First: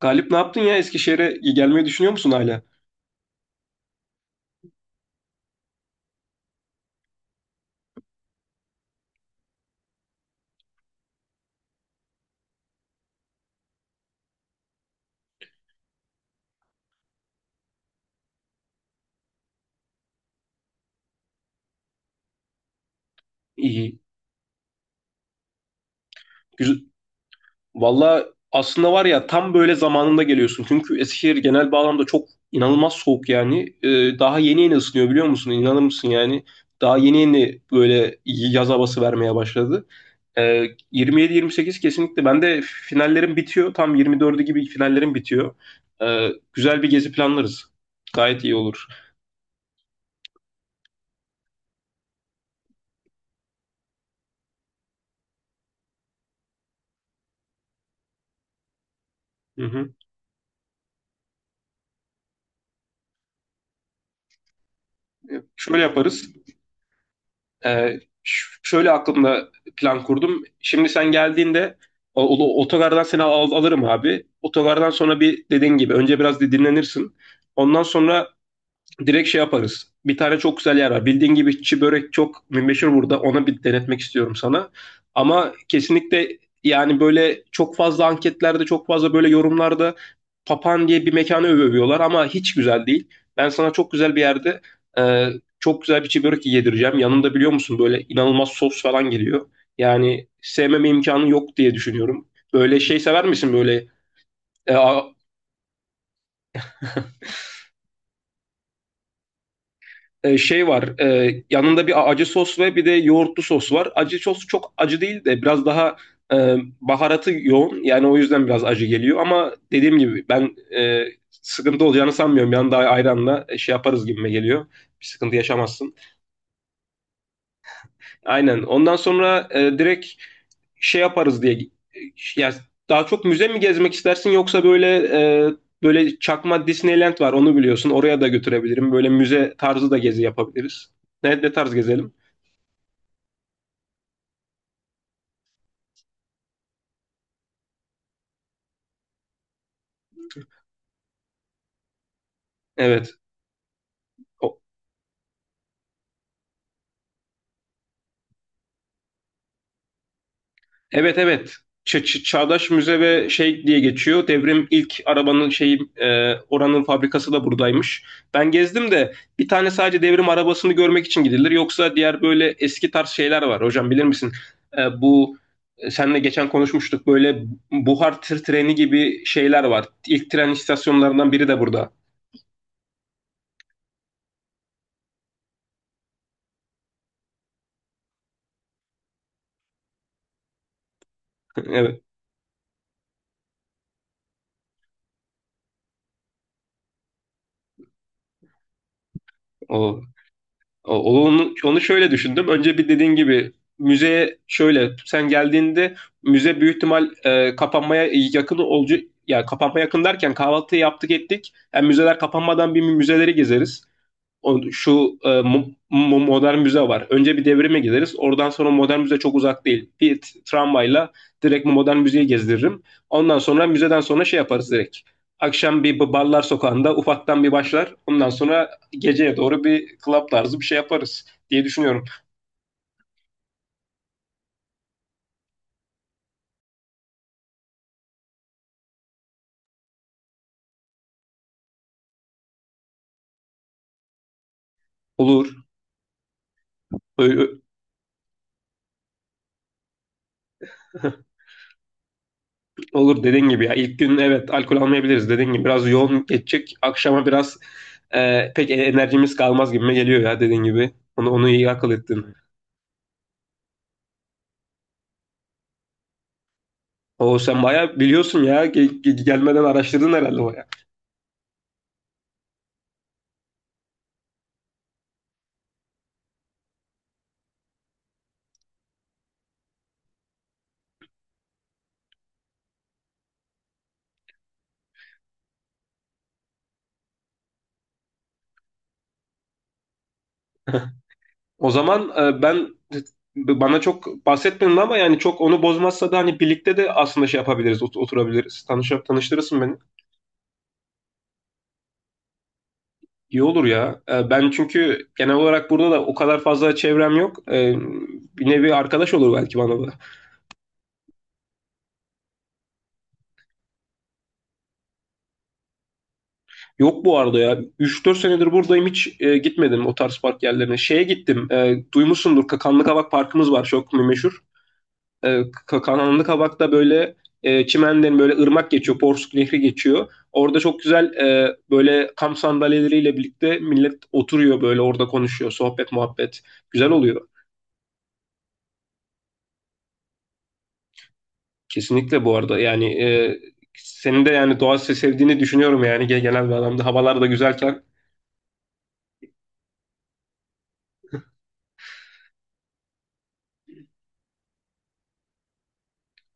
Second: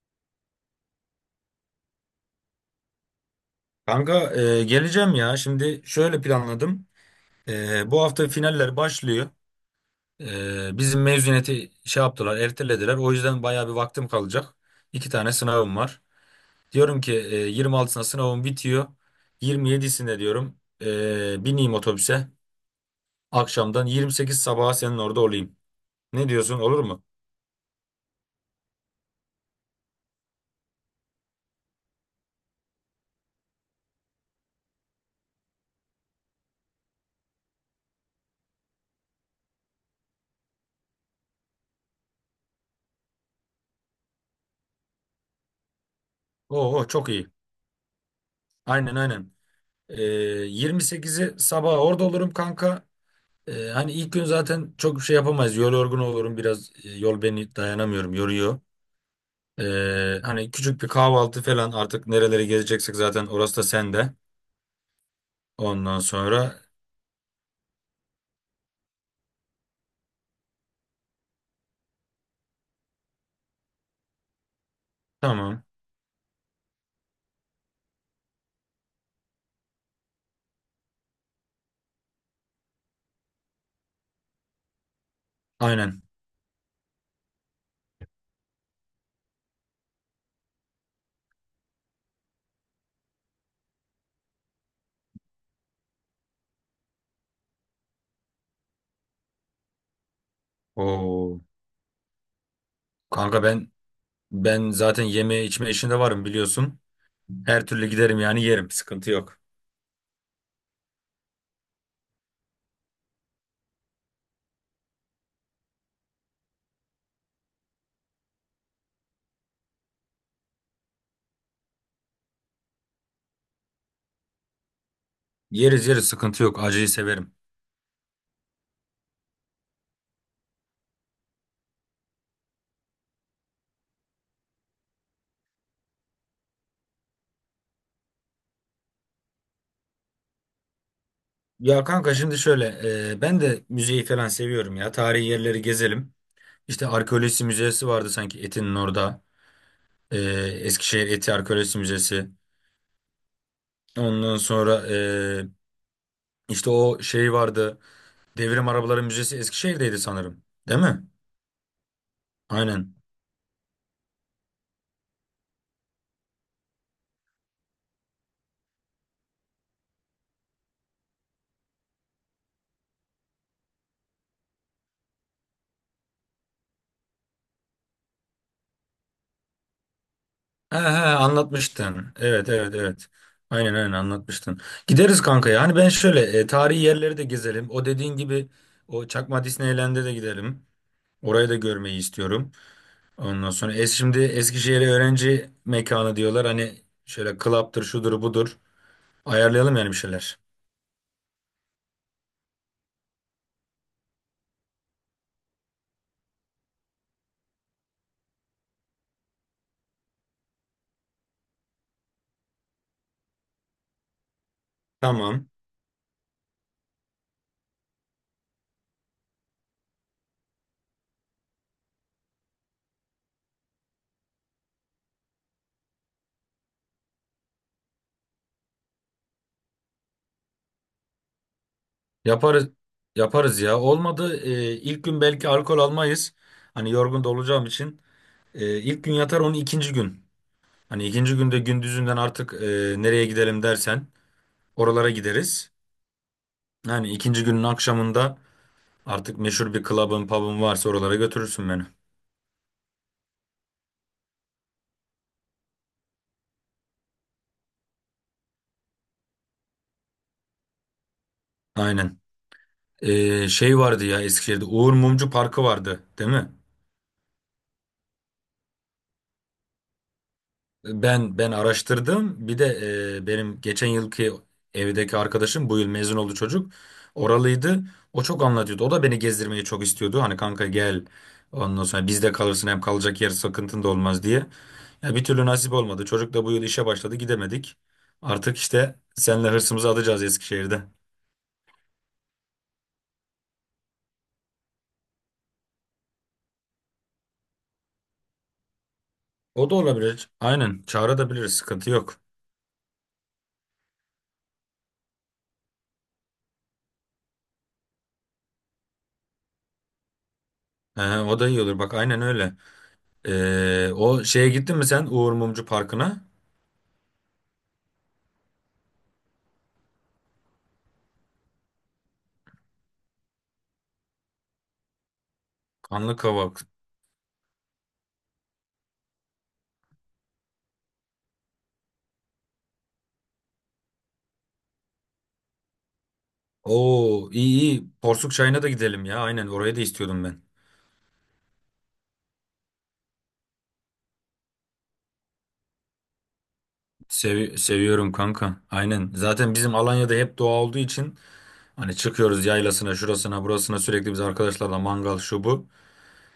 Galip ne yaptın ya? Eskişehir'e gelmeyi düşünüyor musun hala? Kanka geleceğim ya. Şimdi şöyle planladım. Bu hafta finaller başlıyor. Bizim mezuniyeti şey yaptılar, ertelediler. O yüzden bayağı bir vaktim kalacak. İki tane sınavım var. Diyorum ki 26'sında sınavım bitiyor. 27'sinde diyorum bineyim otobüse. Akşamdan İyi. 28 sabaha senin orada olayım. Ne diyorsun, Güzel. olur mu? Valla aslında var ya tam böyle zamanında geliyorsun. Çünkü Eskişehir genel bağlamda çok inanılmaz soğuk yani. Daha yeni yeni ısınıyor biliyor musun? İnanır mısın yani? Daha yeni yeni böyle yaz havası vermeye başladı. 27-28 kesinlikle. Ben de finallerim bitiyor. Tam 24'ü gibi finallerim bitiyor. Güzel Oo, bir çok gezi iyi. planlarız. Gayet iyi olur. Aynen, aynen. E, 28'i sabaha orada olurum kanka. Hani ilk gün zaten çok bir şey yapamayız. Yol yorgun olurum biraz. Yol beni dayanamıyorum, yoruyor. Hı hı. Hani küçük bir kahvaltı falan, artık nerelere gezeceksek zaten orası da sende. Şöyle Ondan yaparız. sonra Şöyle aklımda plan kurdum. Şimdi sen geldiğinde otogardan seni alırım abi. Otogardan sonra bir tamam. dediğin gibi önce biraz bir dinlenirsin. Ondan sonra direkt şey yaparız. Bir tane çok güzel yer var. Bildiğin gibi çi börek çok meşhur burada. Ona bir denetmek istiyorum sana. Ama Aynen. kesinlikle yani böyle çok fazla anketlerde, çok fazla böyle yorumlarda Papan diye bir mekanı övüyorlar ama hiç güzel değil. Ben sana çok güzel bir yerde e, çok güzel bir çi börek yedireceğim. Yanında biliyor musun böyle inanılmaz sos falan geliyor. Yani sevmeme imkanı Oo. yok diye düşünüyorum. Böyle şey sever Kanka misin ben böyle ben e, zaten a- yeme içme işinde varım, biliyorsun. Her türlü giderim yani, yerim. Sıkıntı yok. Şey var. Yanında bir acı sos ve bir de yoğurtlu sos var. Acı sos çok acı değil de biraz daha baharatı yoğun. Yani o yüzden biraz acı geliyor. Ama dediğim gibi ben sıkıntı olacağını sanmıyorum. Yanında ayranla şey yaparız gibime geliyor. Bir sıkıntı Yeriz yaşamazsın. yeriz, sıkıntı yok. Acıyı severim. Aynen. Ondan sonra direkt şey yaparız diye. Ya daha çok müze mi gezmek istersin yoksa böyle böyle çakma Disneyland var onu biliyorsun. Oraya da götürebilirim. Böyle müze tarzı da gezi yapabiliriz. Ne, ne tarz Ya gezelim? kanka, şimdi şöyle, ben de müzeyi falan seviyorum ya. Tarihi yerleri gezelim. İşte arkeoloji müzesi vardı sanki Etin'in orada. E, Eskişehir Eti Arkeolojisi Müzesi. Evet. Ondan O- sonra işte o şey vardı. Devrim Arabaları Müzesi Eskişehir'deydi sanırım. Değil mi? Evet evet. Çağdaş Aynen. Müze ve şey diye geçiyor. Devrim ilk arabanın şeyi oranın fabrikası da buradaymış. Ben gezdim de bir tane sadece devrim arabasını görmek için gidilir. Yoksa diğer böyle eski tarz şeyler var. Hocam bilir misin? Bu seninle geçen konuşmuştuk. Böyle buhar tır treni gibi şeyler var. İlk tren He he, istasyonlarından biri de burada. anlatmıştın. Evet, evet, evet. Aynen aynen, anlatmıştın. Gideriz kanka ya. Hani ben şöyle, tarihi yerleri de gezelim. O dediğin gibi o Çakma Disneyland'e de gidelim. Orayı da görmeyi Evet. istiyorum. Ondan sonra es, şimdi Eskişehir öğrenci mekanı diyorlar. Hani şöyle club'tır, şudur budur. Ayarlayalım yani bir O. şeyler. Onu, onu şöyle düşündüm. Önce bir dediğin gibi müzeye şöyle sen geldiğinde müze büyük ihtimal kapanmaya yakın olacak. Ya kapanmaya yakın derken kahvaltıyı yaptık ettik. Yani müzeler kapanmadan bir müzeleri gezeriz. o- şu e, Tamam. Modern müze var. Önce bir devrime gideriz. Oradan sonra modern müze çok uzak değil. Bir tramvayla direkt modern müzeyi gezdiririm. Ondan sonra müzeden sonra şey yaparız direkt. Akşam bir barlar sokağında ufaktan bir başlar. Ondan sonra geceye doğru bir club tarzı bir şey yaparız diye düşünüyorum. Yaparız yaparız ya. Olmadı, ilk gün belki alkol almayız. Hani yorgun da olacağım için. İlk gün yatar onun, ikinci gün. Hani ikinci günde gündüzünden artık nereye gidelim dersen oralara Olur. gideriz. Yani ikinci günün akşamında artık meşhur bir club'ın, pub'ın varsa oralara götürürsün beni. Olur dediğin gibi ya. İlk gün evet alkol almayabiliriz dediğin gibi. Biraz yoğun geçecek. Akşama biraz pek enerjimiz kalmaz gibime geliyor ya dediğin gibi. Onu, onu iyi akıl Aynen. ettin. Şey vardı ya, Eskişehir'de Uğur Mumcu Parkı vardı, değil mi? O sen bayağı biliyorsun ya. Gelmeden araştırdın herhalde bayağı. Ben araştırdım. Bir de benim geçen yılki evdeki arkadaşım bu yıl mezun oldu çocuk. Oralıydı. O çok anlatıyordu. O da beni gezdirmeyi çok istiyordu. Hani kanka gel. Ondan sonra bizde kalırsın, hem kalacak yer sıkıntın da olmaz diye. Ya bir türlü nasip olmadı. Çocuk da bu yıl işe başladı, gidemedik. Artık işte seninle hırsımızı atacağız Eskişehir'de. O zaman ben bana çok bahsetmedin ama yani çok onu bozmazsa da hani birlikte de aslında şey yapabiliriz, oturabiliriz. Tanıştırırsın O da beni. olabilir. Aynen, çağırabiliriz, sıkıntı yok. İyi olur ya. Ben çünkü genel olarak burada da o kadar fazla çevrem yok. Bir nevi arkadaş olur belki bana da. O da iyi olur bak, aynen öyle. O şeye gittin mi sen, Uğur Mumcu Parkı'na? Yok bu arada ya. Üç dört senedir buradayım hiç gitmedim o tarz park yerlerine. Şeye gittim. Duymuşsundur Kakanlı Kavak Parkımız var çok meşhur. E, Kananlı Kanlıkavak. Kabak'ta böyle çimenlerin böyle ırmak geçiyor, Porsuk Nehri geçiyor. Orada çok güzel böyle kamp sandalyeleriyle birlikte millet oturuyor böyle orada konuşuyor, sohbet muhabbet. Güzel oluyor. Oo, iyi iyi. Porsuk çayına da gidelim ya. Aynen, oraya da istiyordum ben. Kesinlikle bu arada yani senin de yani doğa sevdiğini düşünüyorum yani genel bir adamda. Havalar da güzelken. Seviyorum kanka. Aynen. Zaten bizim Alanya'da hep doğa olduğu için hani çıkıyoruz yaylasına, şurasına, burasına sürekli, biz arkadaşlarla mangal şu bu.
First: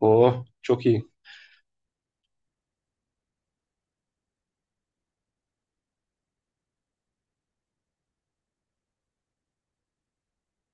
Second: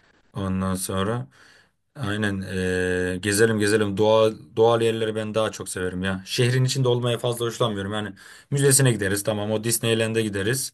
Oh Ondan çok iyi. sonra aynen, gezelim gezelim. Doğa, doğal yerleri ben daha çok severim ya. Şehrin içinde olmaya fazla hoşlanmıyorum. Yani müzesine gideriz tamam, o Disneyland'e gideriz.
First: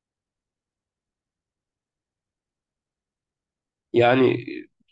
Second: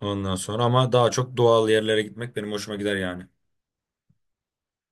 Ondan sonra ama daha çok doğal yerlere gitmek benim hoşuma gider yani. Yani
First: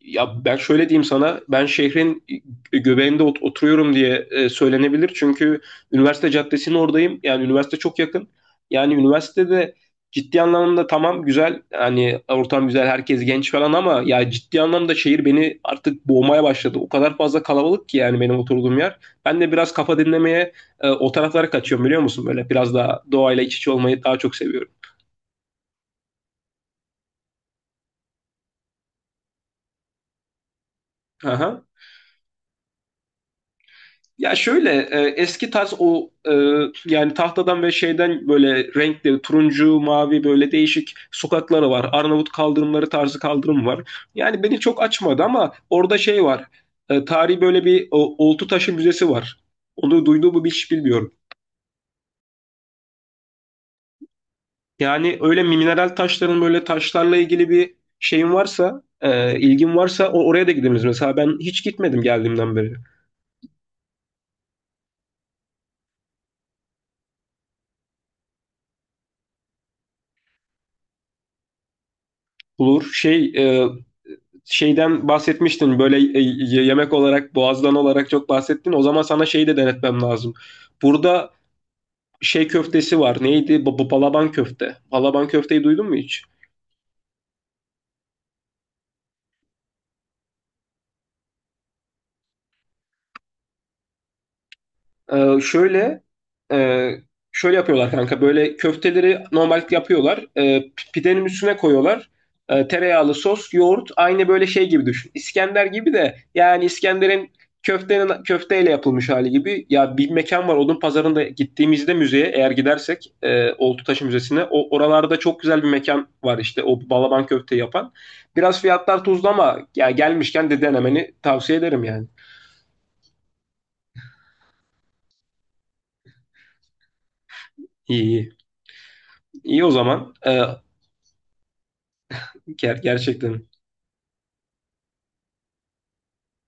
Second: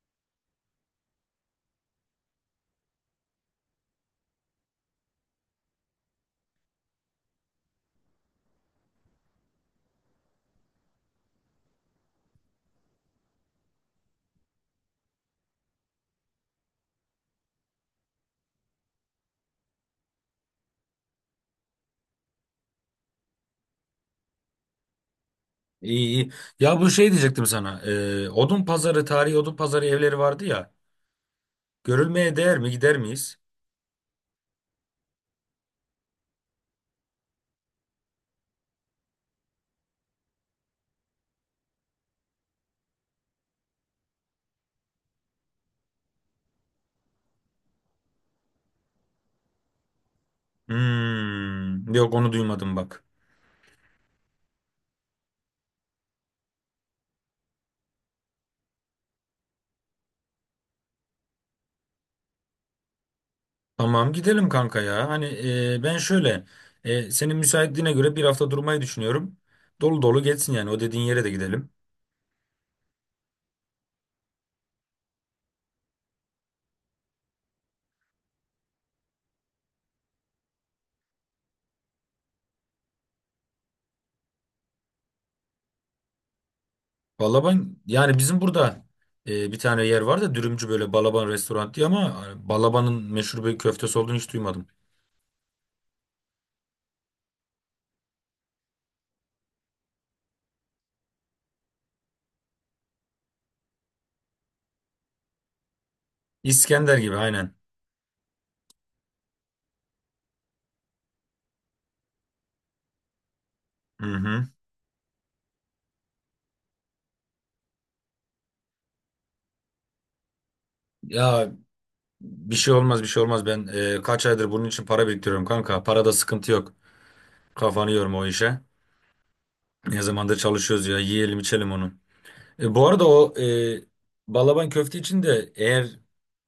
ya ben şöyle diyeyim sana, ben şehrin göbeğinde oturuyorum diye söylenebilir. Çünkü üniversite caddesinin oradayım. Yani üniversite çok yakın. Yani üniversitede ciddi anlamda tamam güzel. Hani ortam güzel, herkes genç falan ama ya ciddi anlamda şehir beni artık boğmaya başladı. O kadar fazla kalabalık ki yani benim oturduğum yer. Ben de biraz kafa dinlemeye o taraflara kaçıyorum biliyor musun? Böyle biraz daha doğayla iç içe olmayı daha çok seviyorum. İyi iyi. Ya bu şey diyecektim sana. Odun pazarı, tarihi odun pazarı evleri vardı ya. Aha. Görülmeye değer mi? Gider miyiz? Ya şöyle eski tarz yani tahtadan ve şeyden böyle renkli turuncu, mavi böyle değişik sokakları var. Arnavut kaldırımları tarzı kaldırım var. Yani beni çok açmadı ama orada şey var. Tarihi böyle bir oltu taşı müzesi var. Onu duyduğumu mu hiç bilmiyorum. Hmm, yok, onu duymadım bak. Yani öyle mineral taşların böyle taşlarla ilgili bir şeyin varsa, ilgin varsa oraya da gidebiliriz. Mesela ben hiç gitmedim geldiğimden beri. Tamam, gidelim kanka ya. Hani ben şöyle, senin müsaitliğine göre bir hafta durmayı düşünüyorum. Dolu dolu geçsin yani, o dediğin yere de gidelim. Olur. Şey e, şeyden bahsetmiştin böyle yemek olarak boğazdan olarak çok bahsettin. O zaman sana şeyi de denetmem lazım. Burada şey köftesi var. Neydi? Bu balaban köfte. Balaban köfteyi duydun mu hiç? Vallahi ben yani bizim burada bir tane yer var da, dürümcü, böyle Balaban restoran diye, ama Balaban'ın meşhur bir köftesi olduğunu hiç duymadım. Şöyle e, şöyle yapıyorlar kanka. Böyle köfteleri normal yapıyorlar. Pidenin üstüne koyuyorlar. Tereyağlı sos, yoğurt aynı böyle şey gibi düşün. İskender gibi de yani İskender gibi, İskender'in aynen. köftenin köfteyle yapılmış hali gibi. Ya bir mekan var Odun Pazarı'nda gittiğimizde müzeye eğer gidersek Oltutaş Hı Müzesi'ne hı. o oralarda çok güzel bir mekan var işte o balaban köfte yapan. Biraz fiyatlar tuzlu ama ya gelmişken de denemeni Ya, tavsiye ederim yani. bir şey olmaz, bir şey olmaz. Ben kaç aydır bunun için para biriktiriyorum kanka. Parada sıkıntı yok. Kafanı İyi yorma o iyi. işe. İyi o Ne zaman. zamandır çalışıyoruz ya. Yiyelim içelim onu. Bu arada o Gerçekten. e, balaban köfte için de, eğer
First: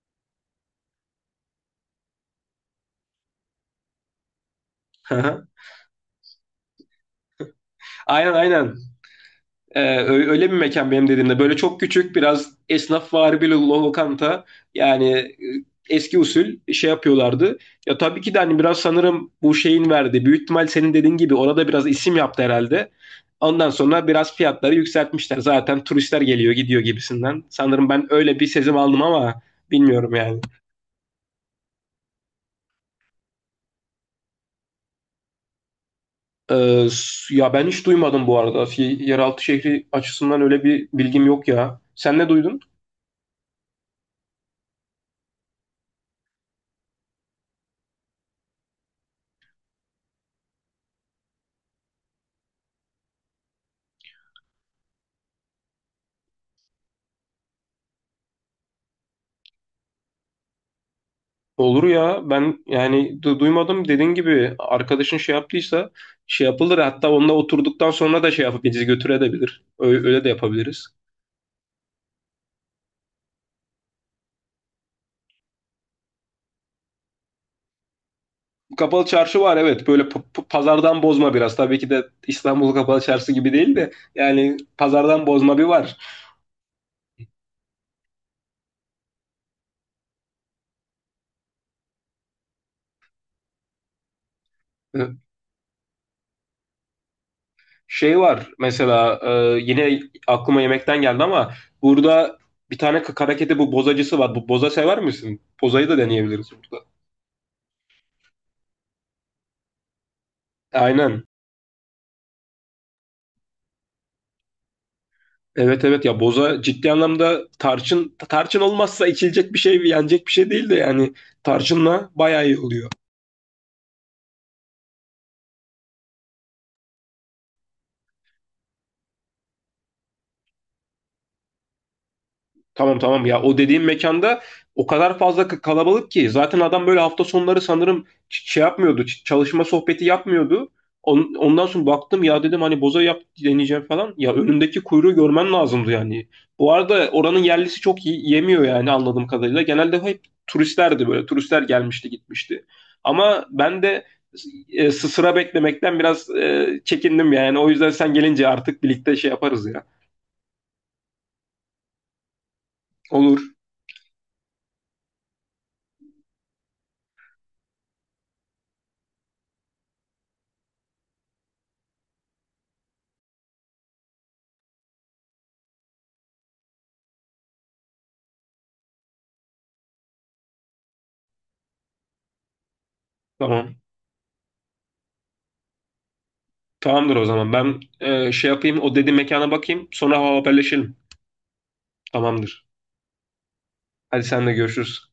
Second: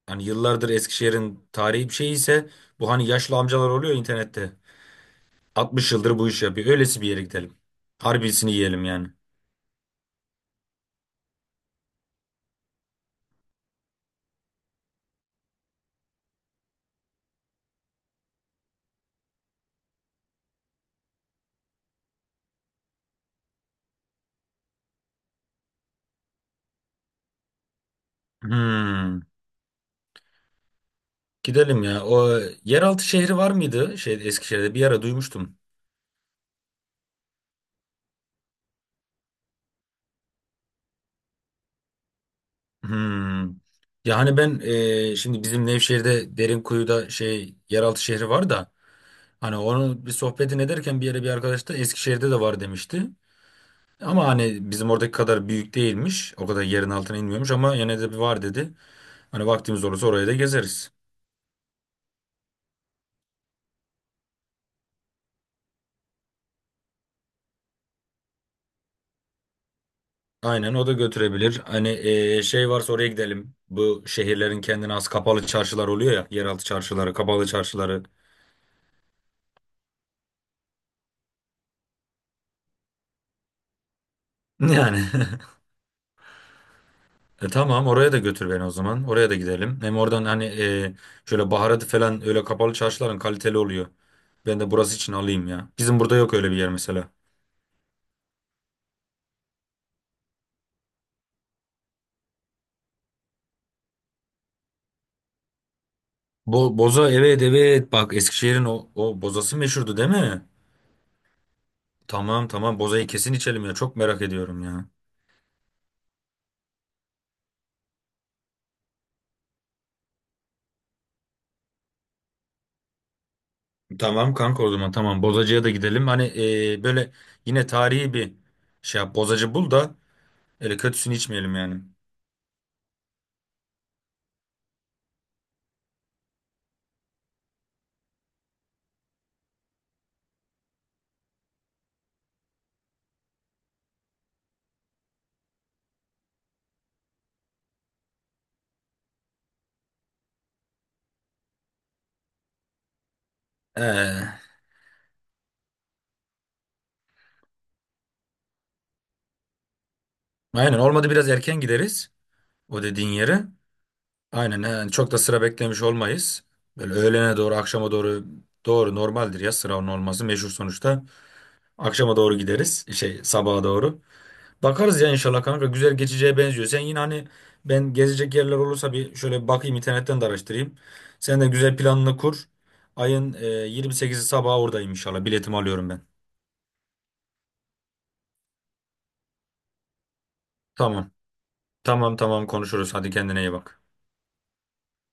hani yıllardır Eskişehir'in tarihi bir şey ise, bu hani yaşlı amcalar oluyor internette. 60 yıldır bu işi yapıyor. Öylesi bir yere gidelim. Aynen Harbisini aynen. yiyelim yani. Öyle bir mekan benim dediğimde. Böyle çok küçük, biraz esnafvari bir lokanta. Yani eski usul şey yapıyorlardı. Ya tabii ki de hani biraz sanırım bu şeyin verdi. Büyük ihtimal senin dediğin gibi orada biraz isim yaptı herhalde. Ondan sonra biraz fiyatları yükseltmişler. Zaten turistler geliyor gidiyor gibisinden. Sanırım ben öyle bir sezim aldım Hmm. ama bilmiyorum yani. Gidelim ya. O yeraltı şehri var mıydı? Şey, Eskişehir'de bir ara duymuştum. Ya ben hiç duymadım bu arada. Yeraltı şehri açısından öyle bir bilgim yok ya. Sen ne duydun? Hmm. Yani ben şimdi bizim Nevşehir'de Derinkuyu'da şey yeraltı şehri var da, hani onun bir sohbetini ederken bir yere, bir arkadaş da Eskişehir'de de var demişti. Ama hani bizim oradaki kadar büyük değilmiş. O kadar yerin altına inmiyormuş, ama yine de bir var dedi. Hani vaktimiz olursa oraya da gezeriz. Olur ya ben yani duymadım dediğin gibi arkadaşın şey yaptıysa şey yapılır hatta onunla oturduktan sonra da şey yapıp bizi götürebilir. Öyle, öyle de Aynen, yapabiliriz. o da götürebilir. Hani şey varsa oraya gidelim. Bu şehirlerin kendine has kapalı çarşılar oluyor ya. Yeraltı çarşıları, kapalı çarşıları. Kapalı çarşı var evet böyle pazardan bozma biraz tabii ki de İstanbul Kapalı Çarşı gibi değil de yani Yani. pazardan bozma bir var. E tamam, oraya da götür beni o zaman. Oraya da gidelim. Hem oradan hani şöyle baharatı falan, öyle kapalı çarşıların kaliteli oluyor. Ben de burası için alayım ya. Bizim burada yok öyle bir yer mesela. Şey var mesela yine aklıma yemekten geldi ama burada bir tane kakaraketi bu bozacısı var. Bu boza sever misin? Bozayı da deneyebiliriz burada. Boza, evet evet, bak Eskişehir'in o, o bozası meşhurdu, değil mi? Aynen. Tamam tamam, bozayı kesin içelim ya, çok merak ediyorum ya. Evet evet ya boza ciddi anlamda tarçın tarçın olmazsa içilecek bir şey yenecek bir şey değil de yani tarçınla bayağı iyi oluyor. Tamam kanka, o zaman tamam, bozacıya da gidelim. Hani böyle yine tarihi bir şey yap, bozacı bul da öyle kötüsünü içmeyelim yani. Tamam tamam ya o dediğim mekanda o kadar fazla kalabalık ki zaten adam böyle hafta sonları sanırım şey yapmıyordu çalışma sohbeti yapmıyordu. Ondan sonra baktım ya dedim hani boza yap deneyeceğim falan. Ya önündeki kuyruğu görmen lazımdı yani. Bu arada oranın yerlisi çok iyi yemiyor yani anladığım kadarıyla. Genelde hep turistlerdi böyle turistler gelmişti gitmişti. Ama ben de Ee, sıra beklemekten biraz çekindim yani. O yüzden sen gelince artık birlikte şey yaparız ya. aynen, olmadı biraz erken gideriz o dediğin Olur yere. Aynen yani, çok da sıra beklemiş olmayız. Böyle öğlene doğru, akşama doğru, doğru normaldir ya, sıra onun olması meşhur sonuçta. Akşama doğru gideriz, şey, sabaha doğru. Bakarız ya, inşallah kanka güzel geçeceğe benziyor. Sen yine hani, ben gezecek yerler olursa bir şöyle bir bakayım, internetten de araştırayım. Sen de güzel planını kur. Ayın tamam. 28'i sabah oradayım inşallah, biletimi alıyorum ben. Tamamdır o zaman. Ben şey yapayım, o dediğin mekana bakayım. Sonra haberleşelim. Tamam tamam, Tamamdır. konuşuruz, hadi kendine iyi bak. Hadi senle görüşürüz.